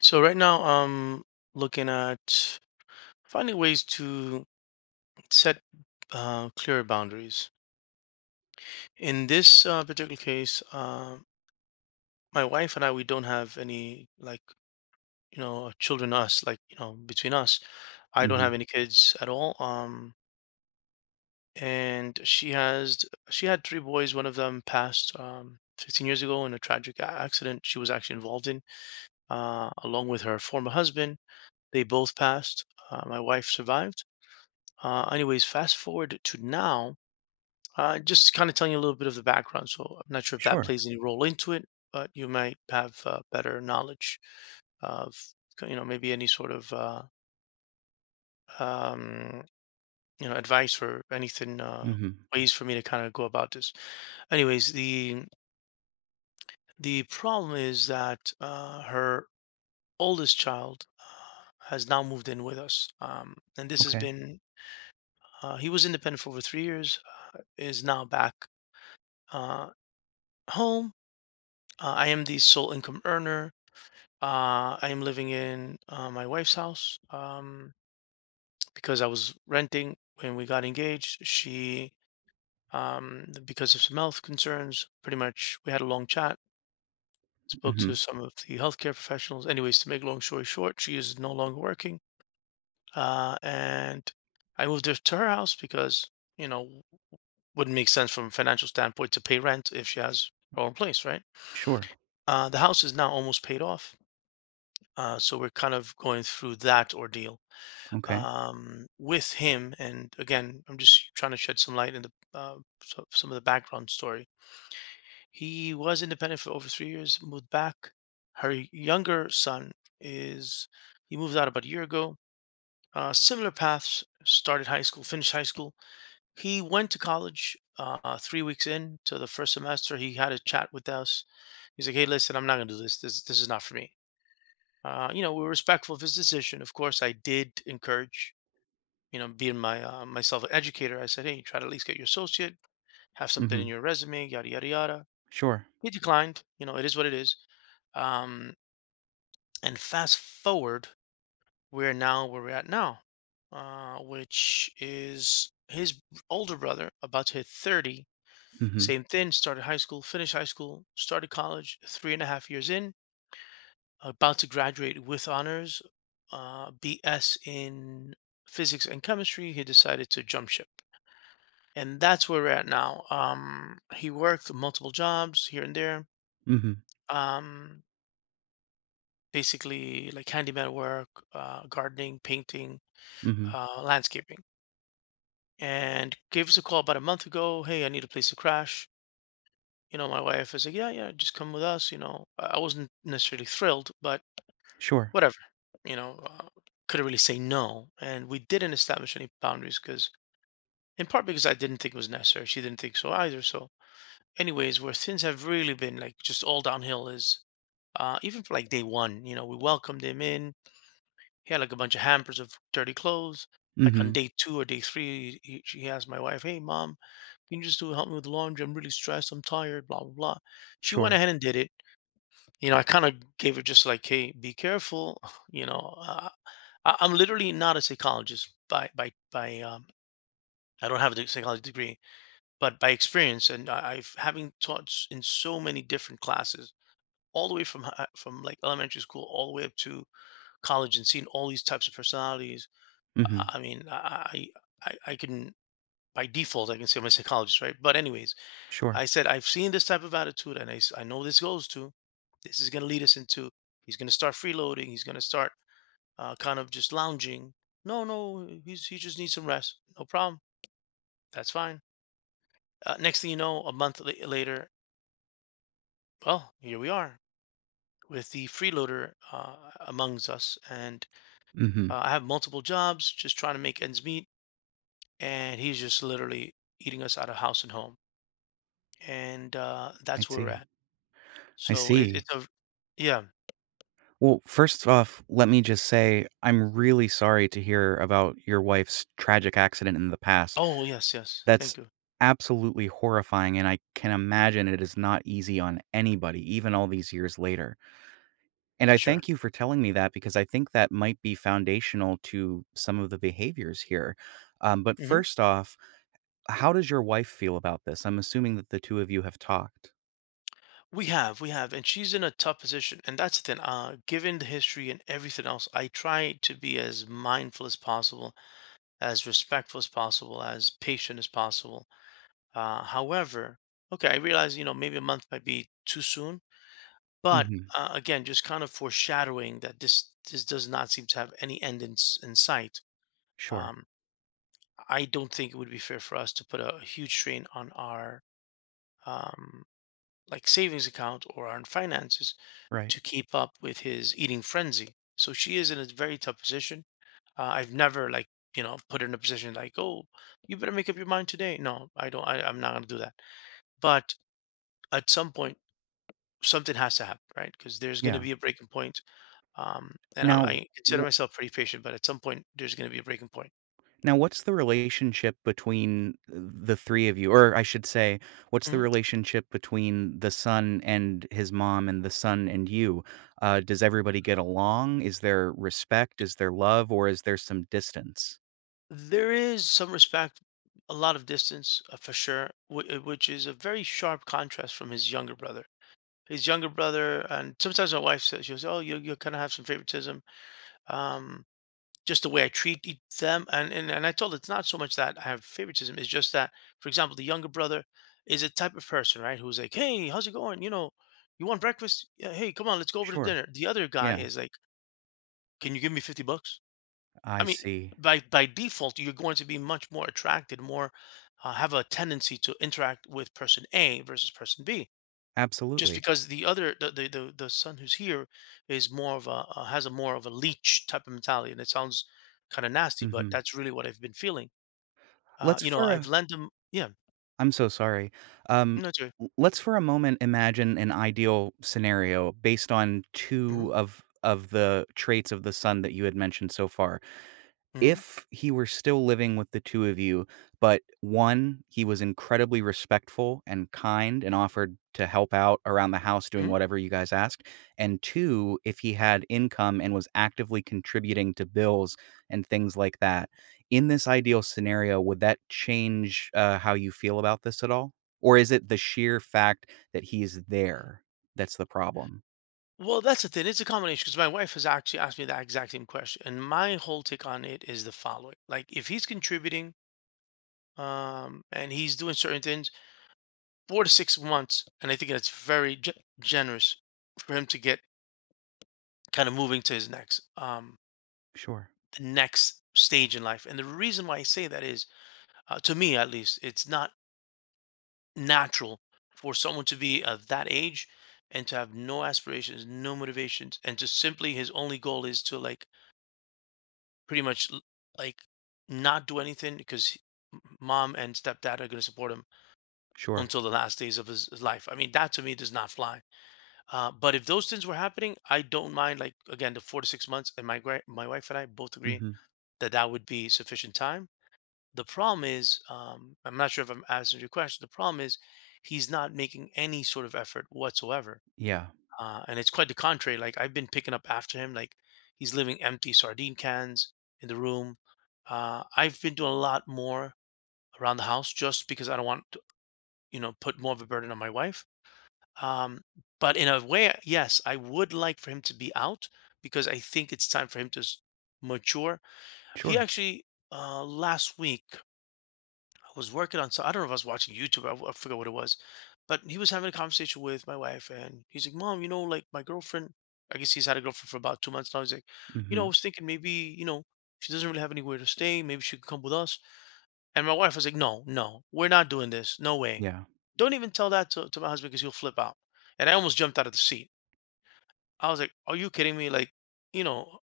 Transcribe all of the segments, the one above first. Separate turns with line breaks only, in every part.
So right now I'm looking at finding ways to set clear boundaries. In this particular case, my wife and I, we don't have any like children. Us like you know between us, I don't
Mhm.
have any kids at all. And she had three boys. One of them passed 15 years ago in a tragic accident she was actually involved in, along with her former husband. They both passed. My wife survived. Anyways, fast forward to now, just kind of telling you a little bit of the background. So I'm not sure if that
Sure.
plays any role into it, but you might have better knowledge of, you know, maybe any sort of, um, you know, advice or anything,
Mhm.
ways for me to kind of go about this. Anyways, the problem is that her oldest child has now moved in with us, and this has
Okay.
been. He was independent for over 3 years. Is now back, uh, home. I am the sole income earner. I am living in my wife's house, because I was renting when we got engaged. She, because of some health concerns, pretty much we had a long chat, spoke to
Mhm.
some of the healthcare professionals. Anyways, to make long story short, she is no longer working. And I moved her to her house because, you know, wouldn't make sense from a financial standpoint to pay rent if she has her own place, right?
Sure.
The house is now almost paid off. So we're kind of going through that ordeal,
Okay.
with him. And again, I'm just trying to shed some light in the some of the background story. He was independent for over 3 years, moved back. Her younger son is he moved out about a year ago. Similar paths. Started high school, finished high school. He went to college. 3 weeks in to the first semester, he had a chat with us. He's like, "Hey, listen, I'm not gonna do this. This is not for me." You know, we were respectful of his decision. Of course, I did encourage, you know, being my myself an educator. I said, hey, try to at least get your associate, have something in
Mhm.
your resume, yada yada yada.
Sure.
He declined. You know, it is what it is. Um, and fast forward, we're now where we're at now, which is his older brother, about to hit 30.
Mhm.
Same thing. Started high school, finished high school, started college. Three and a half years in, about to graduate with honors, BS in physics and chemistry, he decided to jump ship. And that's where we're at now. He worked multiple jobs here and there,
Mhm.
um, basically like handyman work, gardening, painting,
Mhm.
landscaping. And gave us a call about a month ago. Hey, I need a place to crash. You know, my wife is like, yeah, yeah, just come with us. You know, I wasn't necessarily thrilled, but
Sure.
whatever. You know, couldn't really say no, and we didn't establish any boundaries because in part because I didn't think it was necessary, she didn't think so either. So anyways, where things have really been like just all downhill is, even for like day one, you know, we welcomed him in. He had like a bunch of hampers of dirty clothes. Like on
Mhm.
day two or day three, she asked my wife, hey mom, can you just do help me with the laundry, I'm really stressed, I'm tired, blah blah blah. She went
Sure.
ahead and did it. You know, I kind of gave her just like, hey, be careful. You know, I'm literally not a psychologist, by I don't have a psychology degree, but by experience, and I, I've having taught in so many different classes, all the way from from like elementary school all the way up to college, and seeing all these types of personalities. I,
Mhm.
I mean, I, I I I can by default, I can say I'm a psychologist, right? But anyways, I
Sure.
said I've seen this type of attitude, and I know this goes to. This is going to lead us into. He's going to start freeloading. He's going to start kind of just lounging. No, no, he just needs some rest. No problem. That's fine. Next thing you know, a month later, well, here we are with the freeloader, amongst us, and
Mhm.
I have multiple jobs, just trying to make ends meet, and he's just literally eating us out of house and home, and
I
that's where we're
see.
at.
I
So
see.
it's a yeah.
Well, first off, let me just say I'm really sorry to hear about your wife's tragic accident in the past.
Oh yes, yes.
That's
Thank you
absolutely horrifying, and I can imagine it is not easy on anybody, even all these years later. And
for
I
sure.
thank you for telling me that because I think that might be foundational to some of the behaviors here. But
Mhm.
first off, how does your wife feel about this? I'm assuming that the two of you have talked.
We have, and she's in a tough position, and that's the thing. Given the history and everything else, I try to be as mindful as possible, as respectful as possible, as patient as possible. However, okay, I realize you know maybe a month might be too soon, but
Mhm.
again, just kind of foreshadowing that this does not seem to have any end in sight.
Sure.
Um, I don't think it would be fair for us to put a huge strain on our, um, like savings account or on finances
Right.
to keep up with his eating frenzy. So she is in a very tough position. I've never like, you know, put her in a position like, oh, you better make up your mind today. No, I don't. I'm not going to do that. But at some point something has to happen, right? Because there's going to
Yeah.
be a breaking point. And
Now
I consider
w
myself pretty patient, but at some point there's going to be a breaking point.
now what's the relationship between the three of you? Or I should say, what's the
Mhm.
relationship between the son and his mom and the son and you? Does everybody get along? Is there respect? Is there love? Or is there some distance?
There is some respect, a lot of distance, for sure, which is a very sharp contrast from his younger brother. And sometimes my wife says, she goes, "Oh, you kind of have some favoritism, um, just the way I treat them." And I told her it's not so much that I have favoritism; it's just that, for example, the younger brother is a type of person, right, who's like, "Hey, how's it going? You know, you want breakfast? Yeah, hey, come on, let's go over to
Sure.
dinner." The other guy
Yeah.
is like, "Can you give me $50?" I
I
mean,
see.
by default, you're going to be much more attracted, more, have a tendency to interact with person A versus person B, just
Absolutely.
because the other the son who's here is more of a has a more of a leech type of mentality, and it sounds kind of nasty, but
Mhm.
that's really what I've been feeling.
Let's
You know,
for
I've
a
lent him. Yeah,
I'm so sorry. Um,
that's right.
l let's for a moment imagine an ideal scenario based on
hmm
two of the traits of the sun that you had mentioned so far.
hmm
If he were still living with the two of you, but one, he was incredibly respectful and kind and offered to help out around the house doing
hmm
whatever you guys asked, and two, if he had income and was actively contributing to bills and things like that. In this ideal scenario, would that change, how you feel about this at all? Or is it the sheer fact that he's there that's the problem?
Well, that's the thing. It's a combination because my wife has actually asked me that exact same question, and my whole take on it is the following: like if he's contributing, um, and he's doing certain things, 4 to 6 months, and I think that's very generous for him to get kind of moving to his next, um,
Sure,
the next stage in life. And the reason why I say that is, to me at least, it's not natural for someone to be of that age and to have no aspirations, no motivations, and to simply his only goal is to like pretty much like not do anything because mom and stepdad are going to support him
sure.
until the last days of his life. I mean, that to me does not fly. But if those things were happening, I don't mind. Like again, the 4 to 6 months, and my wife and I both agree
Mhm.
that that would be sufficient time. The problem is, I'm not sure if I'm answering your question. The problem is, he's not making any sort of effort whatsoever,
Yeah.
and it's quite the contrary. Like I've been picking up after him. Like he's leaving empty sardine cans in the room. I've been doing a lot more around the house just because I don't want to, you know, put more of a burden on my wife. Um, but in a way, yes, I would like for him to be out because I think it's time for him to mature. He
Sure.
actually last week was working on, so I don't know if I was watching YouTube. I forgot what it was, but he was having a conversation with my wife, and he's like, "Mom, you know, like my girlfriend." I guess he's had a girlfriend for about 2 months now. He's like, "You know, I
Mhm.
was thinking maybe you know she doesn't really have anywhere to stay. Maybe she could come with us." And my wife was like, "No, no, we're not doing this. No way.
Yeah.
Don't even tell that to my husband because he'll flip out." And I almost jumped out of the seat. I was like, "Are you kidding me? Like, you know,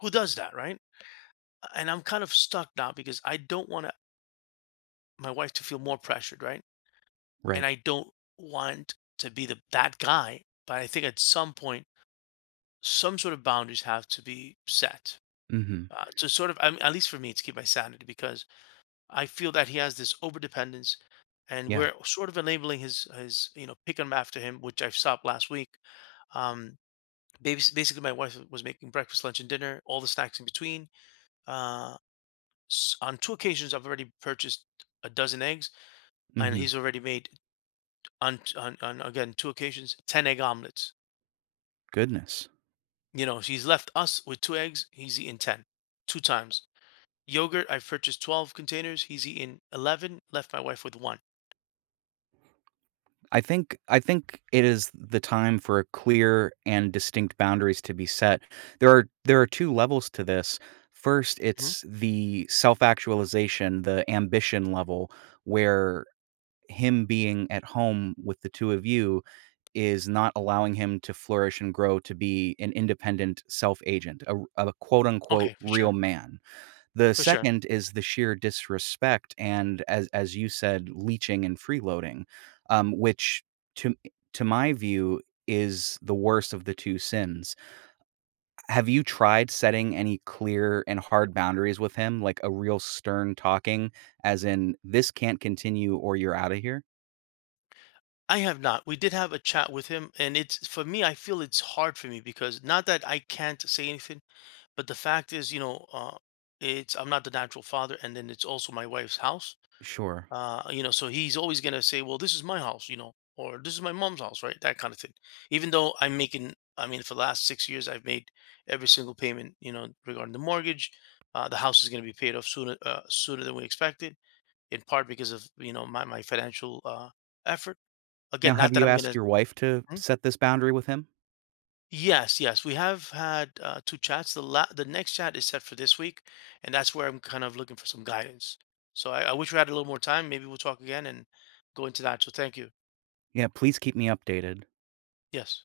who does that, right?" And I'm kind of stuck now because I don't want to my wife to feel more pressured, right? And
Right.
I don't want to be the that guy, but I think at some point, some sort of boundaries have to be set.
Mhm.
To sort of, I mean, at least for me, to keep my sanity, because I feel that he has this overdependence, and
Yeah.
we're sort of enabling his, you know, picking him after him, which I stopped last week. Um, babys- basically, my wife was making breakfast, lunch, and dinner, all the snacks in between. Uh, on 2 occasions, I've already purchased a dozen eggs, and
Mhm.
he's already made on again 2 occasions 10 egg omelets.
Goodness.
You know, he's left us with 2 eggs. He's eaten ten, 2 times. Yogurt, I've purchased 12 containers. He's eaten 11, left my wife with one.
I think it is the time for clear and distinct boundaries to be set. There are two levels to this. First,
Mhm.
it's the self-actualization, the ambition level where him being at home with the two of you is not allowing him to flourish and grow to be an independent self-agent, a quote unquote
Okay, for
"real
sure.
man." The
For sure.
second is the sheer disrespect and, as you said, leeching and freeloading, which to to my view is the worst of the two sins. Have you tried setting any clear and hard boundaries with him, like a real stern talking, as in, "This can't continue or you're out of here"?
I have not. We did have a chat with him, and it's for me, I feel it's hard for me because not that I can't say anything, but the fact is, you know, it's I'm not the natural father, and then it's also my wife's house.
Sure.
You know, so he's always gonna say, "Well, this is my house," you know, or "This is my mom's house," right? That kind of thing. Even though I'm making, I mean, for the last 6 years, I've made every single payment, you know, regarding the mortgage. The house is gonna be paid off sooner, sooner than we expected, in part because of you know my financial effort.
Now
Again,
have
not that
you
I'm
asked
gonna.
your wife to
Hmm?
set this boundary with him?
Yes, yes, we have had 2 chats. The la- the next chat is set for this week, and that's where I'm kind of looking for some guidance. So I wish we had a little more time. Maybe we'll talk again and go into that. So thank you.
Yeah, please keep me updated.
Yes.